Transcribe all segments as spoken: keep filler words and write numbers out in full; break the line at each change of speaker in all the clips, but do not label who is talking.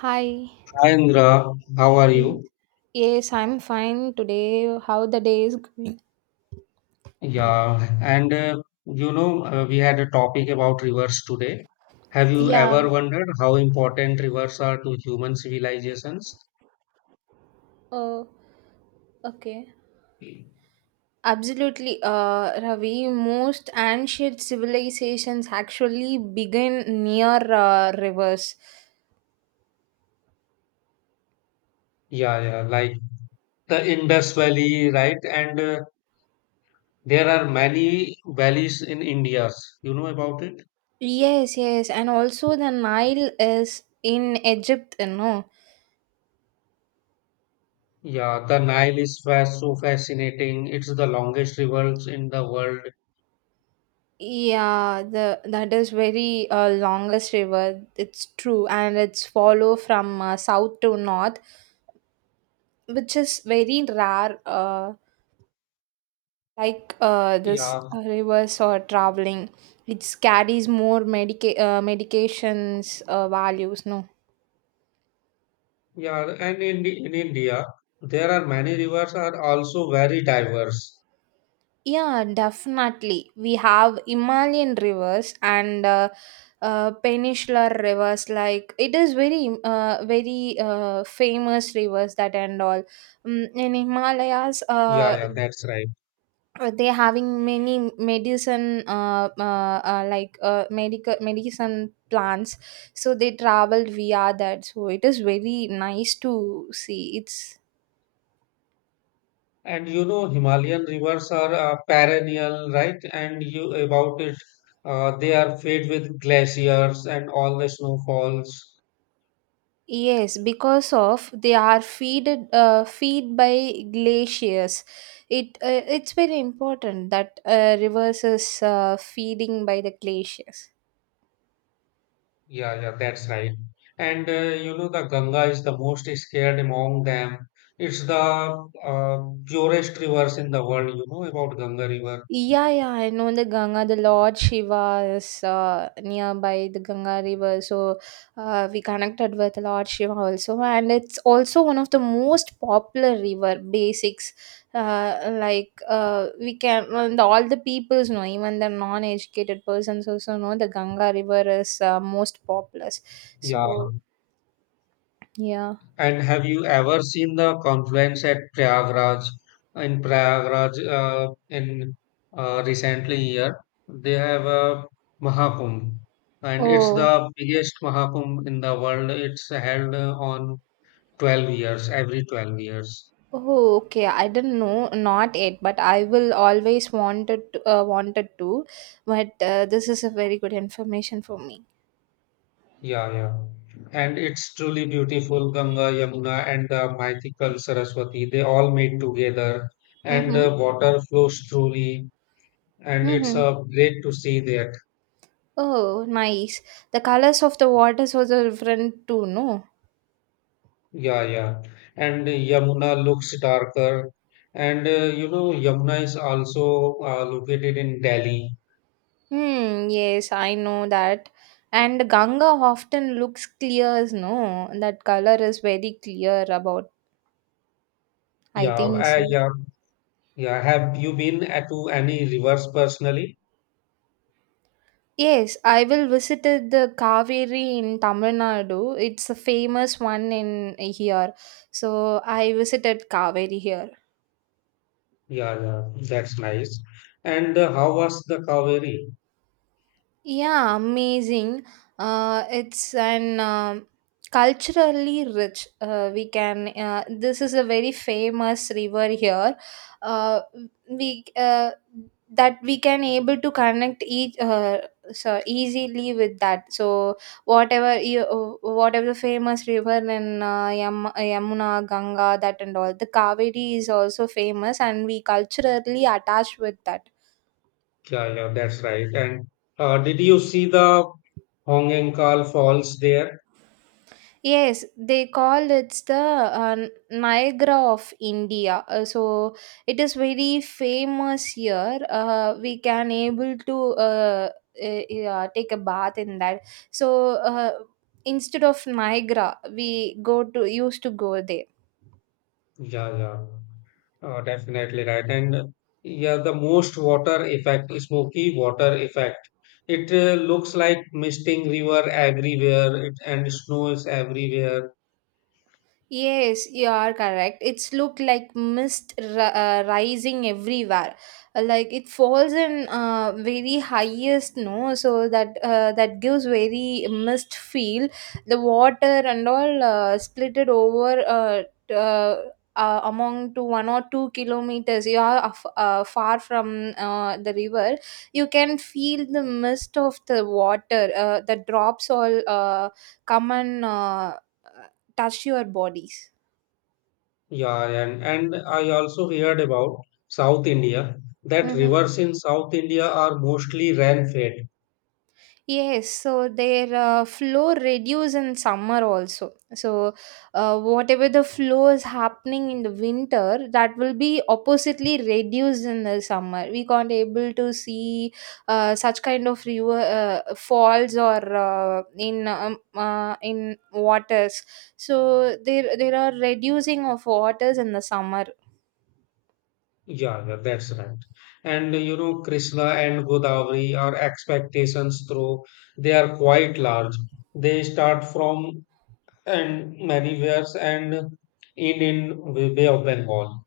Hi.
Hi Indra, how are
Yes,
you?
Yes, I'm fine today. How the day is going?
Yeah, and uh, you know, uh, we had a topic about rivers today. Have you
Yeah.
ever wondered how important rivers are to human civilizations?
Oh, okay.
Yeah,
Absolutely, uh, Ravi. Most ancient civilizations actually begin near uh, rivers.
yeah, like the Indus Valley, right? And uh, There are many valleys in India. You know about it?
Yes, yes, and also the Nile is in Egypt, you know.
Yeah, the Nile is fast, so fascinating. It's the longest river in the world.
Yeah, the that is very uh, longest river. It's true, and it's follow from uh, south to north. Which is very rare, uh, like uh, this
Yeah,
uh, rivers or traveling, it carries more medica- uh, medications uh, values, no.
Yeah, and in, the- in India, there are many rivers are also very diverse.
Yeah, definitely we have Himalayan rivers, and uh, uh, peninsular rivers, like it is very uh, very uh, famous rivers that and all. Mm in Himalayas,
Yeah,
uh,
yeah, that's right.
uh, they having many medicine, uh, uh, uh, like uh, medical medicine plants, so they traveled via that, so it is very nice to see it's.
And you know, Himalayan rivers are uh, perennial, right? And you about it, uh, they are fed with glaciers and all the snowfalls.
Yes, because of they are feeded uh, feed by glaciers. It uh, it's very important that uh, rivers is uh, feeding by the glaciers.
Yeah, yeah, that's right. And uh, you know, the Ganga is the most scared among them. It's the uh, purest rivers in the world. You know about Ganga River.
Yeah, yeah, I know the Ganga. The Lord Shiva is uh, nearby the Ganga River, so uh, we connected with Lord Shiva also, and it's also one of the most popular river basics. Uh, like, uh, we can, well, the, all the peoples know, even the non-educated persons also know the Ganga River is uh, most populous.
Yeah.
So yeah.
And have you ever seen the confluence at Prayagraj? In Prayagraj, uh, in uh, recently year, they have a Mahakumbh, and it's
Oh.
the biggest Mahakumbh in the world. It's held uh, on twelve years, every twelve years.
Oh, okay. I don't know, not yet, but I will always wanted to, uh, wanted to. But uh, this is a very good information for me.
Yeah, yeah. And it's truly beautiful. Ganga, Yamuna, and the mythical Saraswati, they all meet together, and
Mm-hmm.
the water flows truly, and it's
Mm-hmm.
uh, great to see there.
Oh, nice. The colors of the waters also different too, no?
Yeah, yeah. And Yamuna looks darker. And uh, you know, Yamuna is also uh, located in Delhi.
Hmm. Yes, I know that. And Ganga often looks clear, no? That color is very clear about. I
Yeah,
think
uh,
so.
yeah, yeah. Have you been at to any rivers personally?
Yes, I will visited the Kaveri in Tamil Nadu. It's a famous one in here. So I visited Kaveri here.
Yeah, yeah, that's nice. And uh, how was the Kaveri?
Yeah, amazing. Uh, it's an um culturally rich. Uh, we can. Uh, this is a very famous river here. Uh, we uh, That we can able to connect each, uh, so easily with that. So whatever you whatever the famous river in, uh, Yam- Yamuna, Ganga, that and all, the Kaveri is also famous, and we culturally attached with that.
Yeah, yeah, that's right. And uh, did you see the Hongankal Falls there?
Yes, they call it's the uh, Niagara of India. Uh, so it is very famous here. Uh, we can able to, uh, uh, yeah, take a bath in that. So uh, instead of Niagara, we go to used to go there.
Yeah, yeah. Uh, definitely right. And uh, yeah, the most water effect, smoky water effect. It uh, looks like misting river everywhere it, and snow is everywhere.
Yes, you are correct. It's looked like mist ri- uh, rising everywhere. Uh, Like it falls in uh, very highest, no, so that uh, that gives very mist feel. The water and all uh, split it over, uh, t- uh, uh, among to one or two kilometers. You are af- uh, far from uh, the river. You can feel the mist of the water. Uh, the drops all uh, come and. Uh, touch your bodies.
Yeah, and, and I also heard about South India that
Mm-hmm.
rivers in South India are mostly rain-fed.
Yes, so their uh, flow reduce in summer also. So uh, whatever the flow is happening in the winter, that will be oppositely reduced in the summer. We can't able to see uh, such kind of river uh, falls, or uh, in um, uh, in waters. So there there are reducing of waters in the summer.
Yeah, yeah, that's right. And uh, you know, Krishna and Godavari are expectations through. They are quite large. They start from and many wares and in in Bay Bay of Bengal.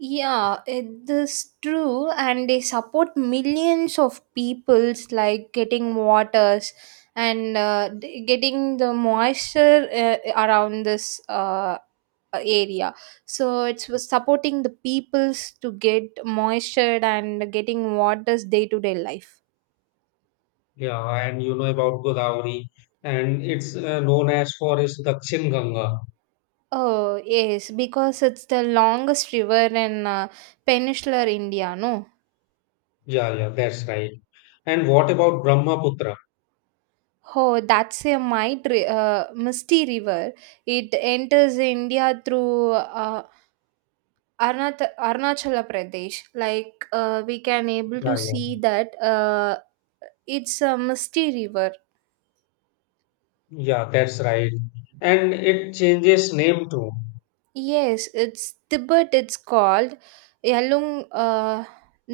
Yeah, it is true, and they support millions of peoples like getting waters, and uh, d- getting the moisture uh, around this uh, area. So it's was supporting the peoples to get moisture and getting waters day to day life.
Yeah, and you know about Godavari, and it's uh, known as for its Dakshin Ganga.
Oh yes, because it's the longest river in uh, peninsular India, no.
Yeah, yeah, that's right. And what about Brahmaputra?
Oh, that's a might ri- uh, misty river. It enters India through, uh, Arunach- Arunachala Pradesh. Like uh, we can able to
Yeah, yeah,
see that uh, it's a misty river.
yeah, that's right. And it changes name too.
Yes, it's Tibet. It's called Yalung, uh,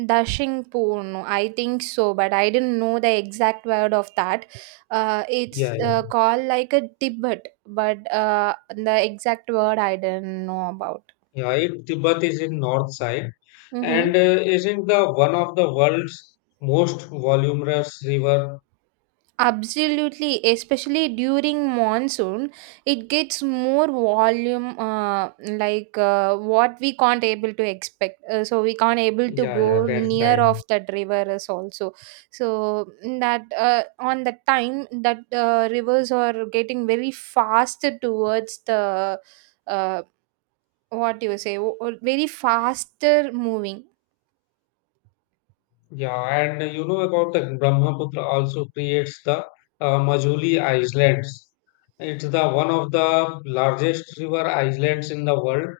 Dashing Purno. I think so, but I didn't know the exact word of that. Uh,
Yeah,
it's
yeah,
uh, called like a Tibet, but uh, the exact word I didn't know about.
yeah. It Tibet is in north side, and
Mm-hmm.
uh, isn't the one of the world's most voluminous river.
Absolutely, especially during monsoon, it gets more volume, uh, like uh, what we can't able to expect. Uh, so we can't able to
Yeah, yeah,
go
that's
near
right.
of that river is also. So that uh, on the time that uh, rivers are getting very fast towards the, uh, what you say, o- o- very faster moving.
Yeah, and you know about the Brahmaputra also creates the uh, Majuli Islands. It's the one of the largest river islands in the world.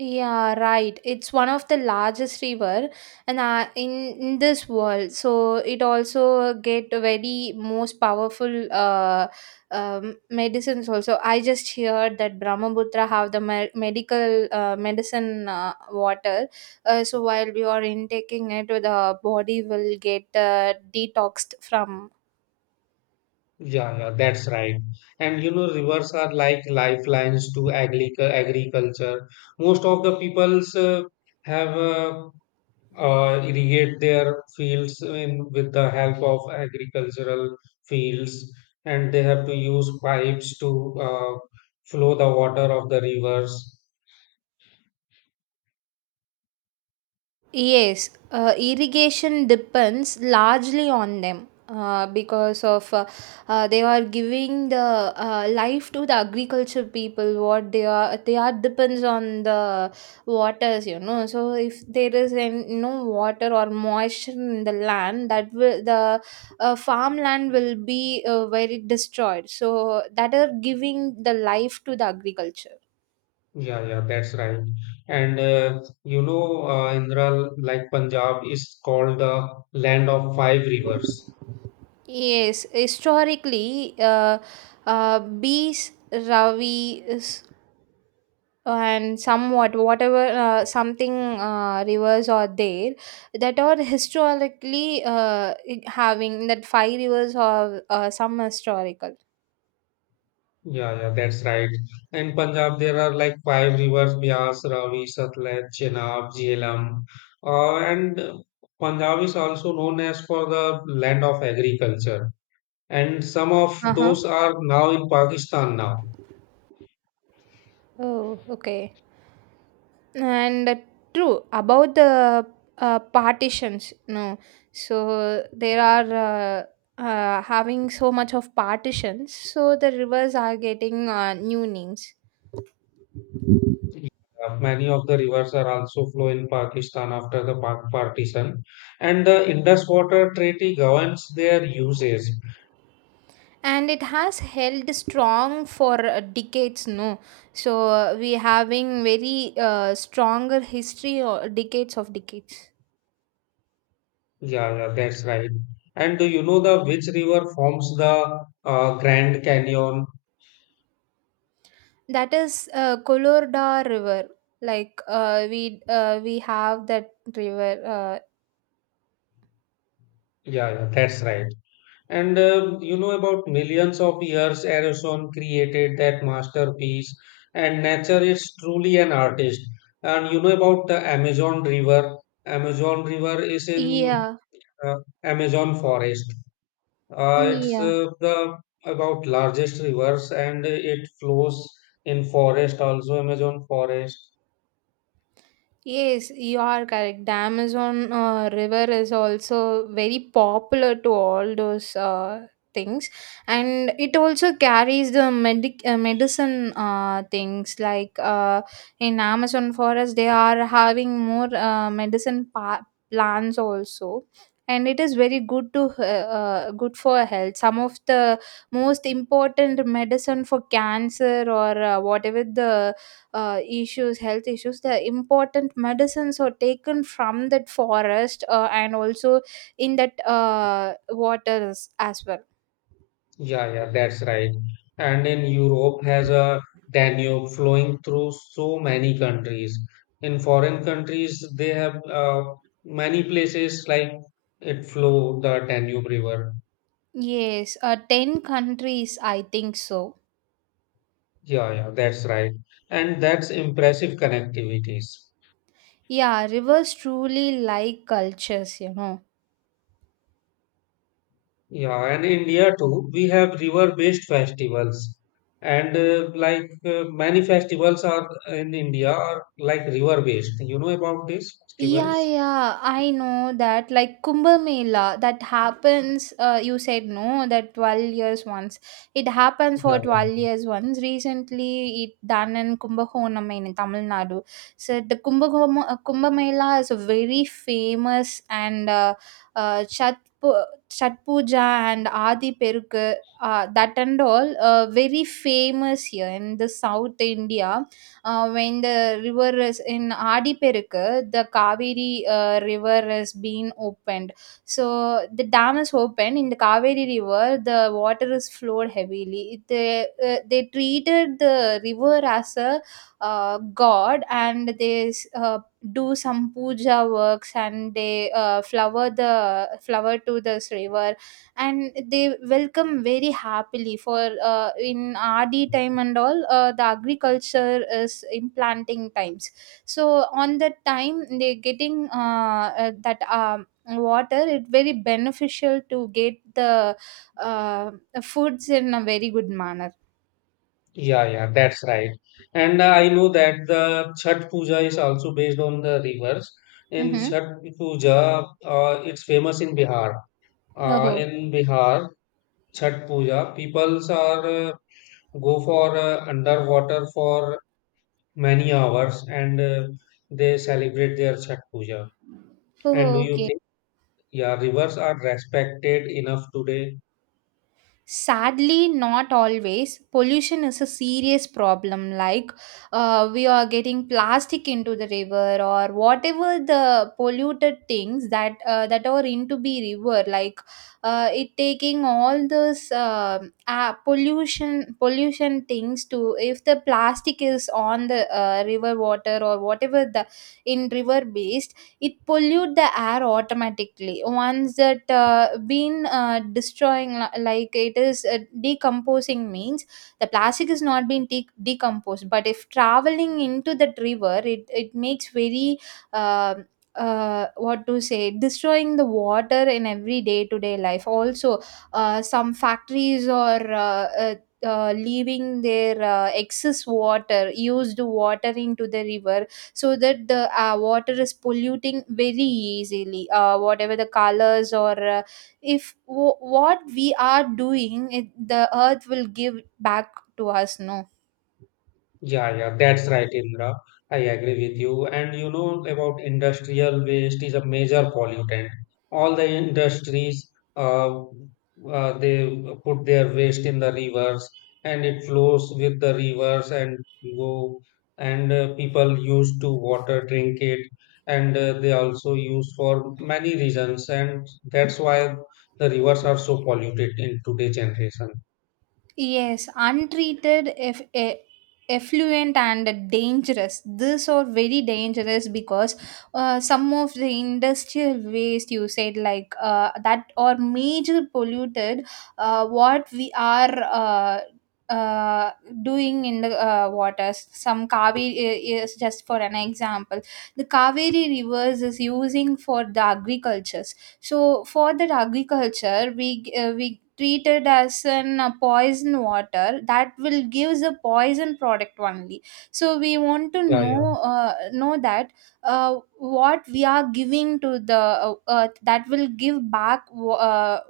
Yeah, right. It's one of the largest river, and uh, in in this world. So it also get very most powerful, uh, um, medicines also. I just heard that Brahmaputra have the me- medical uh, medicine uh, water. Uh, so while we are intaking it, the body will get uh, detoxed from.
Yeah, yeah, that's right. And you know, rivers are like lifelines to agric agriculture. Most of the peoples uh, have uh, uh, irrigate their fields in, with the help of agricultural fields, and they have to use pipes to uh, flow the water of the rivers.
Yes, uh, irrigation depends largely on them, uh, because of uh, uh, they are giving the uh, life to the agriculture people. What they are they are depends on the waters, you know. So if there is an, no water or moisture in the land, that will the uh, farmland will be uh, very destroyed. So that are giving the life to the agriculture.
Yeah, yeah, that's right. And uh, you know, uh, Indra, like Punjab is called the land of five rivers.
Yes, historically, uh, uh, Bees, Ravi, s- and somewhat whatever, uh, something, uh, rivers are there, that are historically uh, having that five rivers are uh, some historical.
Yeah, yeah, that's right. In Punjab, there are like five rivers: Bias, Ravi, Satluj, Chenab, Jhelum. Uh, and uh, Punjab is also known as for the land of agriculture. And some of
Uh huh.
those are now in Pakistan now.
Oh, okay. And uh, true about the uh, partitions, no. So there are, uh, uh, having so much of partitions, so the rivers are getting uh, new names.
Yeah, Many of the rivers are also flow in Pakistan after the Pak partition, and the Indus Water Treaty governs their usage.
And it has held strong for uh, decades, no. So uh, we having very uh, stronger history or decades of decades.
Yeah, yeah, that's right. And do you know the which river forms the uh, Grand Canyon?
That is uh, Kolorda River. Like uh, we uh, we have that river. Uh,
Yeah, yeah, that's right. And uh, you know about millions of years Erosion created that masterpiece, and nature is truly an artist. And you know about the Amazon River. Amazon River is in
yeah,
uh, Amazon forest. Uh, it's
yeah.
uh, the about largest rivers and it flows in forest also Amazon forest.
Yes, you are correct. The Amazon uh, River is also very popular to all those uh, things, and it also carries the medic uh, medicine uh, things, like uh, in Amazon forest they are having more uh, medicine pa- plants also. And it is very good to uh, uh, good for health. Some of the most important medicine for cancer, or uh, whatever the uh, issues health issues, the important medicines are taken from that forest, uh, and also in that uh, waters as well.
Yeah, yeah, that's right. And in Europe has a Danube flowing through so many countries. In foreign countries, they have uh, many places like it flow the Danube River.
Yes, uh, ten countries, I think so.
Yeah, yeah, that's right. And that's impressive connectivities.
Yeah, rivers truly like cultures you know
Yeah, and India too, we have river-based festivals, and uh, like uh, many festivals are in India are like river-based. You know about these
Yeah,
festivals?
yeah, I know that. Like Kumbh Mela, that happens. Uh, you said no, that twelve years once. It happens
Yeah,
for twelve years once. Recently, it done in Kumbakonam in Tamil Nadu. So the Kumbakoma, uh, Kumbh Mela is a very famous, and uh, uh, Chat Pu- Chat Puja and Adi Peruk. Uh, that and all, uh, very famous here in the South India, uh, when the river is in Adiperukku, the Kaveri uh, river has been opened. So the dam is open in the Kaveri river. The water is flowed heavily. They uh, they treated the river as a uh, god, and they uh, do some puja works, and they uh, flower the flower to this river, and they welcome very happily for, uh, in rd time and all, uh, the agriculture is in planting times, so on that time they getting, uh, uh, that um, water, it very beneficial to get the uh, foods in a very good manner.
yeah, yeah, yeah, that's right. And uh, I know that the Chhat Puja is also based on the rivers. In
Mm-hmm.
Chhat Puja, uh, it's famous in Bihar. Uh,
Oh,
in Bihar, Chhat Puja, peoples are uh, go for uh, underwater for many hours and uh, they celebrate their Chhat Puja. And do
oh,
you
okay.
think yeah, rivers are respected enough today?
Sadly not always. Pollution is a serious problem, like uh, we are getting plastic into the river, or whatever the polluted things that uh, that are into be river, like uh, it taking all those, uh, uh, pollution pollution things to, if the plastic is on the uh, river water or whatever the in river base, it pollute the air automatically once that uh, been uh, destroying, li- like it is uh, decomposing means the plastic is not being de- decomposed, but if traveling into the river, it, it makes very, uh, uh, what to say, destroying the water in every day to day life also. Uh, some factories or, uh, uh, uh, leaving their uh, excess water used water into the river, so that the uh, water is polluting very easily, uh, whatever the colors, or uh, if w- what we are doing it, the earth will give back to us, no.
Yeah, yeah, that's right, Indra. I agree with you. And you know about industrial waste is a major pollutant. All the industries, uh, uh, they put their waste in the rivers, and it flows with the rivers and go. And uh, people use to water drink it, and uh, they also use for many reasons. And that's why the rivers are so polluted in today's generation.
Yes, untreated eff- e- effluent and dangerous. These are very dangerous because uh, some of the industrial waste you said, like uh, that are major polluted. Uh, what we are uh, uh, doing in the uh, waters, some Kaveri is just for an example. The Kaveri rivers is using for the agricultures. So for that agriculture, we g- uh, we treat it as an uh, poison water that will give the poison product only. So we want to
Yeah, yeah,
know uh, know that uh, what we are giving to the uh, earth that will give back. wa- Uh,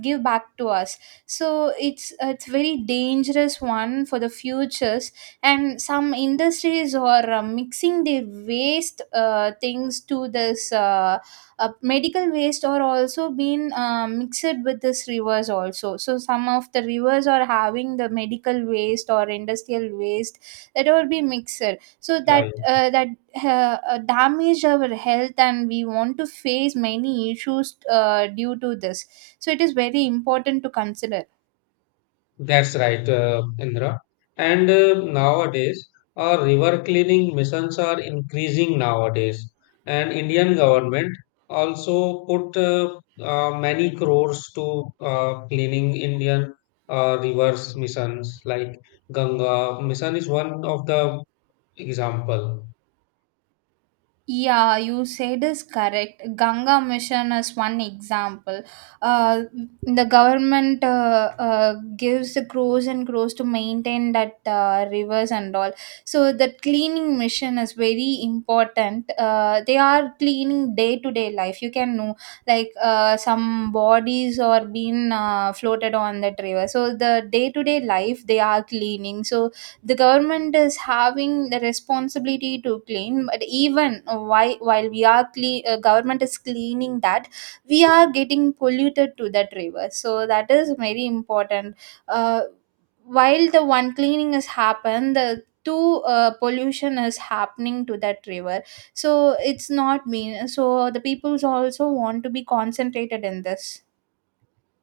Give back to us, so it's it's very dangerous one for the futures, and some industries are uh, mixing their waste uh, things to this uh, uh, medical waste are also being uh, mixed with this rivers also. So some of the rivers are having the medical waste or industrial waste that will be mixed, so
yeah.
that
yeah.
uh, that uh, uh, damage our health, and we want to face many issues uh, due to this. So it is very important to consider.
That's right, uh, Indra. And uh, nowadays, our river cleaning missions are increasing nowadays. And Indian government also put uh, uh, many crores to uh, cleaning Indian uh, rivers missions like Ganga mission is one of the example.
Yeah, you said is correct. Ganga Mission is one example. Uh, the government uh, uh, gives the crores and crores to maintain that uh, rivers and all. So that cleaning mission is very important. Uh, they are cleaning day to day life. You can know, like uh, some bodies or being uh, floated on that river. So the day to day life they are cleaning. So the government is having the responsibility to clean, but even why while we are clean uh, government is cleaning that, we are getting polluted to that river, so that is very important. uh, while the one cleaning has happened, the two uh, pollution is happening to that river. So it's not mean, so the peoples also want to be concentrated in this.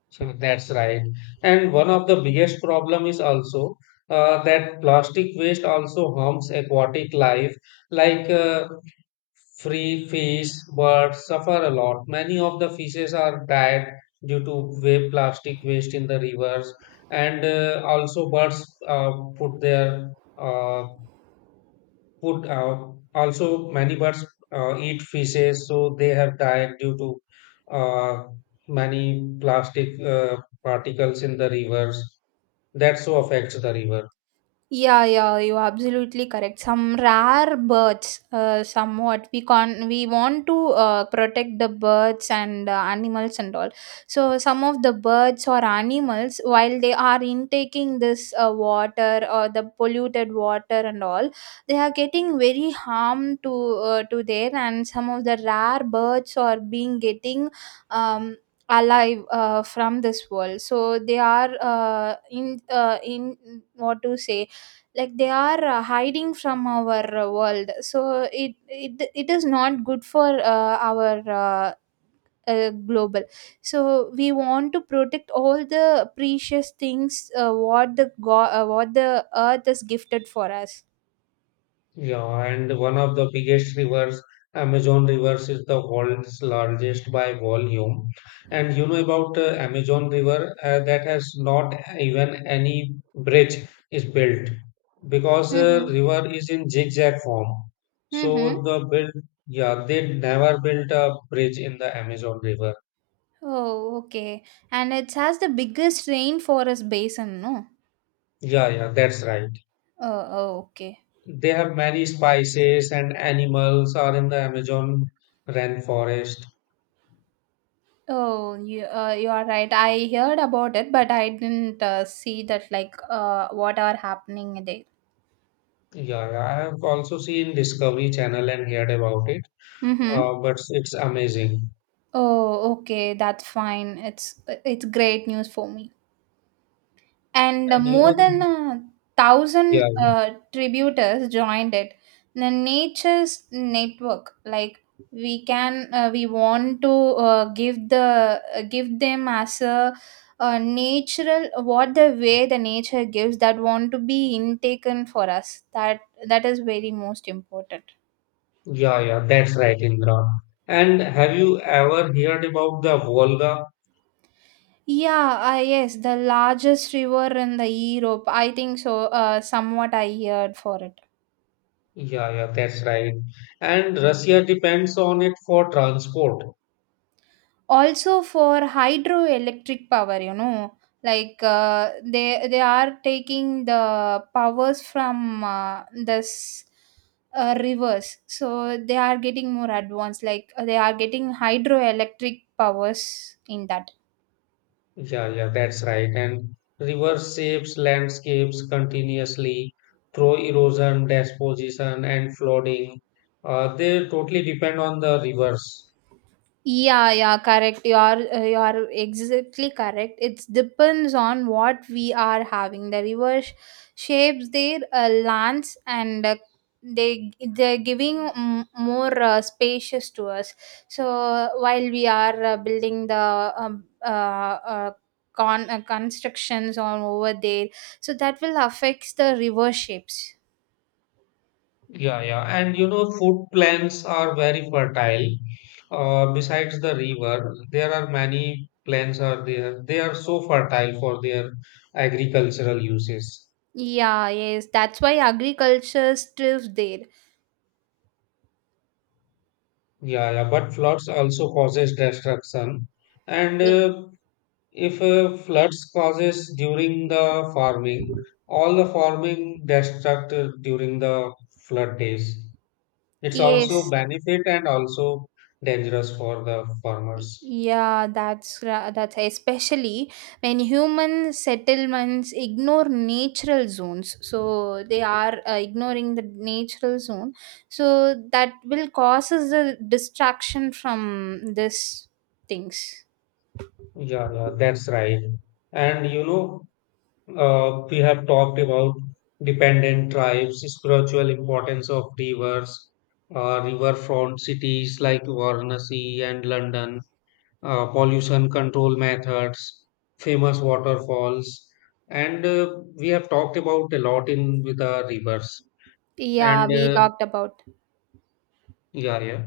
So that's right. And one of the biggest problem is also uh, that plastic waste also harms aquatic life like uh, Free fish birds suffer a lot. Many of the fishes are died due to wa- plastic waste in the rivers, and uh, also birds uh, put their uh, put uh, also many birds uh, eat fishes, so they have died due to uh, many plastic uh, particles in the rivers. That so affects the river.
Yeah, yeah, you are absolutely correct. Some rare birds, uh, somewhat we can we want to uh, protect the birds and uh, animals and all. So some of the birds or animals, while they are intaking this uh, water or the polluted water and all, they are getting very harm to uh, to their, and some of the rare birds are being getting. Um, Alive uh, from this world, so they are uh, in uh, in, what to say, like they are uh, hiding from our uh, world. So it it, it is not good for uh, our uh, uh, global. So we want to protect all the precious things, uh, what the god uh, what the earth is gifted for us.
Yeah, and one of the biggest rivers, Amazon rivers, is the world's largest by volume. And you know about uh, Amazon River uh, that has not even any bridge is built because uh,
Mm-hmm.
river is in zigzag form.
Mm-hmm.
So the build, yeah, they never built a bridge in the Amazon River.
Oh, okay. And it has the biggest rainforest basin, no?
Yeah, yeah, that's right.
Oh, oh, okay.
They have many spices and animals are in the Amazon rainforest.
Oh, you uh, you are right. I heard about it, but I didn't uh, see that, like uh, what are happening there.
Yeah, yeah, I have also seen Discovery Channel and heard about it,
Mm-hmm.
uh, but it's amazing.
Oh, okay, that's fine. It's it's great news for me. And uh,
And you know,
more than
the,
a
yeah,
thousand uh, tributors joined it. The nature's network, like we can, uh, we want to uh, give the uh, give them as a, uh, natural, what the way the nature gives that want to be intaken for us. That that is very most important.
yeah, yeah, that's right, Indra. And have you ever heard about the Volga?
Yeah, uh, yes, the largest river in the Europe, I think so. Uh, somewhat I heard for it.
Yeah, yeah, that's right. And Russia depends on it for transport.
Also for hydroelectric power, you know, like uh, they they are taking the powers from uh, this uh, rivers, so they are getting more advanced. Like uh, they are getting hydroelectric powers in that.
Yeah, yeah, that's right. And river shapes landscapes continuously through erosion, deposition, and flooding. Uh, they totally depend on the rivers.
Yeah, yeah, correct. You are uh, you are exactly correct. It depends on what we are having. The river sh- shapes their uh, lands, and uh, they they're giving mm, more uh, spacious to us. So while we are uh, building the um, uh, uh, con uh, constructions on over there, so that will affect the river shapes.
Yeah, yeah. And you know, food plants are very fertile. Uh, besides the river, there are many plants are there. They are so fertile for their agricultural uses.
Yeah, yes, that's why agriculture still there.
Yeah, yeah. But floods also causes destruction. And
Yeah.
uh, if uh, floods causes during the farming, all the farming destruct uh, during the flood days. It's also
Yes.
benefit and also dangerous for the farmers.
Yeah, that's ra- that's especially when human settlements ignore natural zones. So they are uh, ignoring the natural zone. So that will causes a distraction from this things.
Yeah, yeah, that's right. And you know, uh, we have talked about dependent tribes, spiritual importance of rivers, uh, riverfront cities like Varanasi and London, uh, pollution control methods, famous waterfalls, and uh, we have talked about a lot in with the rivers. And
Yeah, we
uh,
talked about,
yeah, yeah.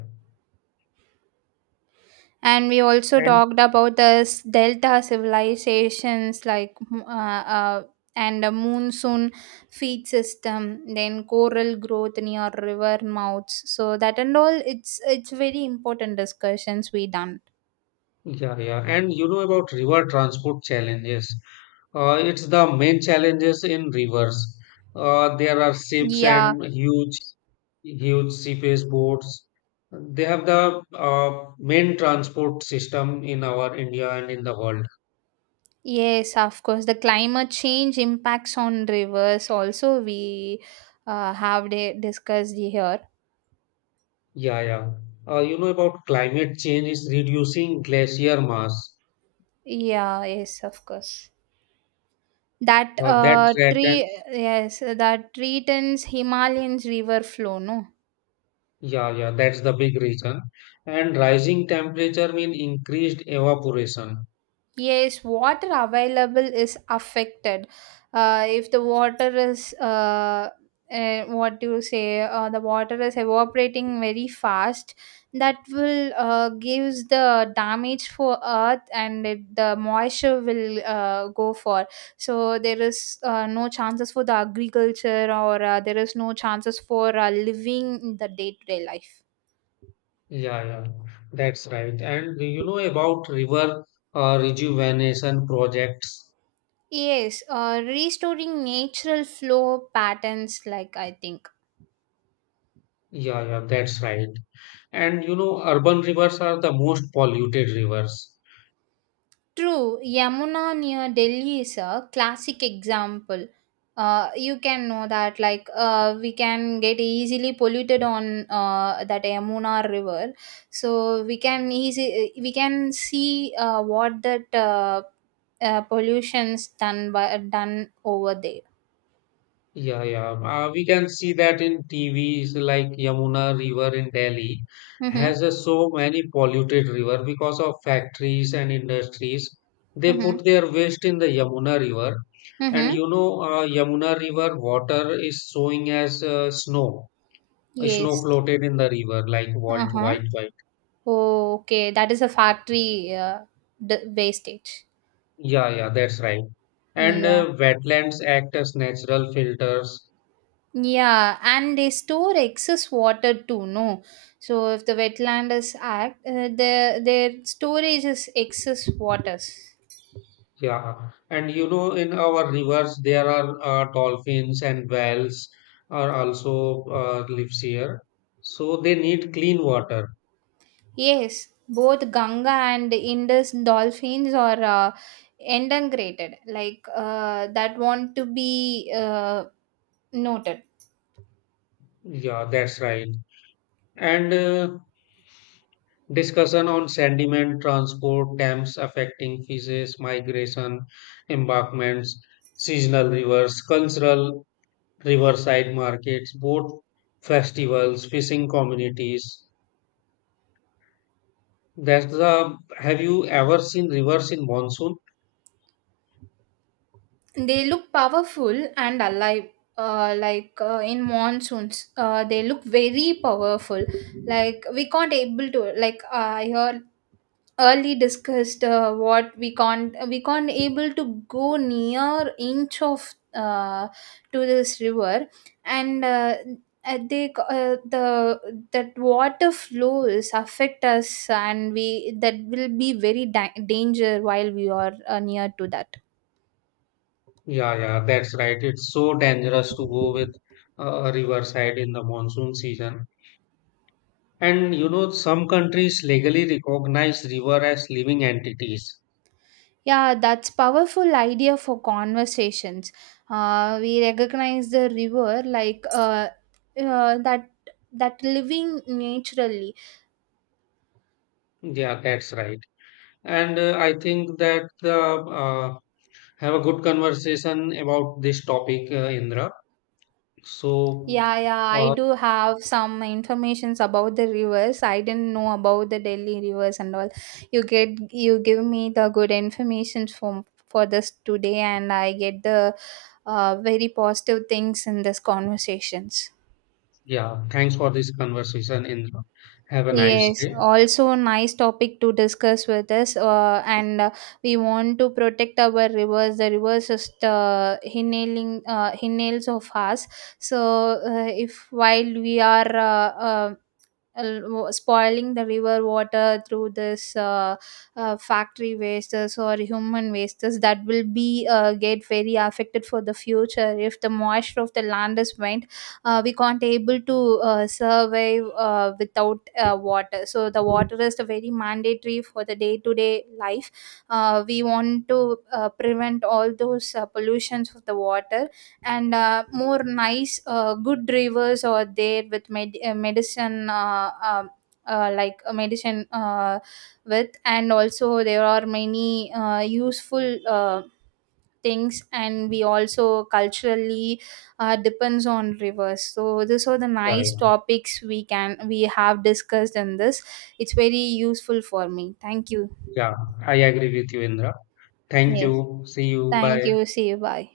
and we also talked about the s- delta civilizations, like mm, uh, uh, and a monsoon feed system, then coral growth near river mouths. So that and all, it's it's very important discussions we done.
Yeah, yeah. And you know about river transport challenges. Uh, it's the main challenges in rivers. Uh, there are ships
Yeah,
and huge, huge seaface boats. They have the uh, main transport system in our India and in the world.
yes, of course, the climate change impacts on rivers also we uh, have de- discussed here.
Yeah, yeah. Uh, you know about climate change is reducing glacier mass.
Yeah, yes, of course. That
Uh, that
uh, tree,
threatens.
yes, that threatens Himalayan's river flow, no?
Yeah, yeah. That's the big reason. And rising temperature mean increased evaporation.
Yes, water available is affected. Uh, if the water is, uh, uh, what do you say, uh, the water is evaporating very fast, that will uh, gives the damage for earth, and it, the moisture will uh, go for. So there is uh, no chances for the agriculture, or uh, there is no chances for uh, living in the day-to-day life.
Yeah, yeah, that's right. And you know about river uh, rejuvenation projects.
Yes, uh, restoring natural flow patterns, like I think.
Yeah, yeah, that's right. And you know, urban rivers are the most polluted rivers.
True, Yamuna near Delhi is a classic example. Uh, you can know that, like, uh, we can get easily polluted on uh, that Yamuna river. So we can easy we can see uh, what that uh, uh, pollution's done by done over there.
Yeah, yeah. Uh, we can see that in T Vs, like Yamuna River in Delhi
Mm-hmm.
has a so many polluted river because of factories and industries. They put
Mm-hmm.
their waste in the Yamuna River, and
Mm-hmm.
you know, uh, Yamuna River water is showing as uh, snow. Uh, Snow
Yes.
floated in the river like
Uh
Walt
huh.
White White.
Oh, okay. That is a factory uh, d- wastage.
Yeah, yeah, that's right. And
Yeah.
uh, wetlands act as natural filters.
Yeah, and they store excess water too, no? So if the wetland is act, uh, their their storage is excess waters.
Yeah. And you know, in our rivers, there are uh, dolphins and whales are also uh, lives here. So they need clean water.
Yes, both Ganga and Indus dolphins are uh, endangered, like uh, that want to be uh, noted.
Yeah, that's right. And uh, discussion on sediment transport, dams affecting fishes, migration, embankments, seasonal rivers, cultural riverside markets, boat festivals, fishing communities. That's the. Have you ever seen rivers in monsoon?
They look powerful and alive. Uh, like uh, in monsoons uh, they look very powerful, like we can't able to, like uh, I hear, early discussed uh, what we can't we can't able to go near inch of uh, to this river. And uh, uh, they c- uh, the that water flows affect us, and we, that will be very da- danger while we are uh, near to that.
Yeah, yeah, that's right. It's so dangerous to go with uh, riverside in the monsoon season. And you know, some countries legally recognize river as living entities.
Yeah, that's powerful idea for conversations. Uh, we recognize the river like uh, uh, that that living naturally.
Yeah, that's right. And uh, I think that the uh, have a good conversation about this topic, uh, Indra. So.
Yeah, yeah, I
Uh,
do have some informations about the rivers. I didn't know about the Delhi rivers and all. You get you give me the good information from for this today, and I get the uh, very positive things in this conversations.
Yeah, thanks for this conversation, Indra. Have a nice
Yes,
day.
also nice topic to discuss with us. Uh, and uh, we want to protect our rivers. The rivers is the hinailing uh, hinails of us. So uh, if while we are uh, uh, uh, wa- spoiling the river water through this uh, uh, factory wastes or human wastes, that will be uh, get very affected for the future. If the moisture of the land is went, uh, we can't able to uh, survive uh, without uh, water. So the water is the very mandatory for the day to day life. Uh, we want to uh, prevent all those uh, pollutions of the water, and uh, more nice uh, good drivers are there with med- uh, medicine uh, um uh, like a medicine uh, with, and also there are many uh, useful uh, things, and we also culturally uh, depends on rivers. So these are the
Yeah,
nice
yeah,
topics we can we have discussed in this. It's very useful for me, thank you.
yeah. I agree with you, Indra. Thank
Yes,
you. See you.
thank
Bye.
you, see you, bye.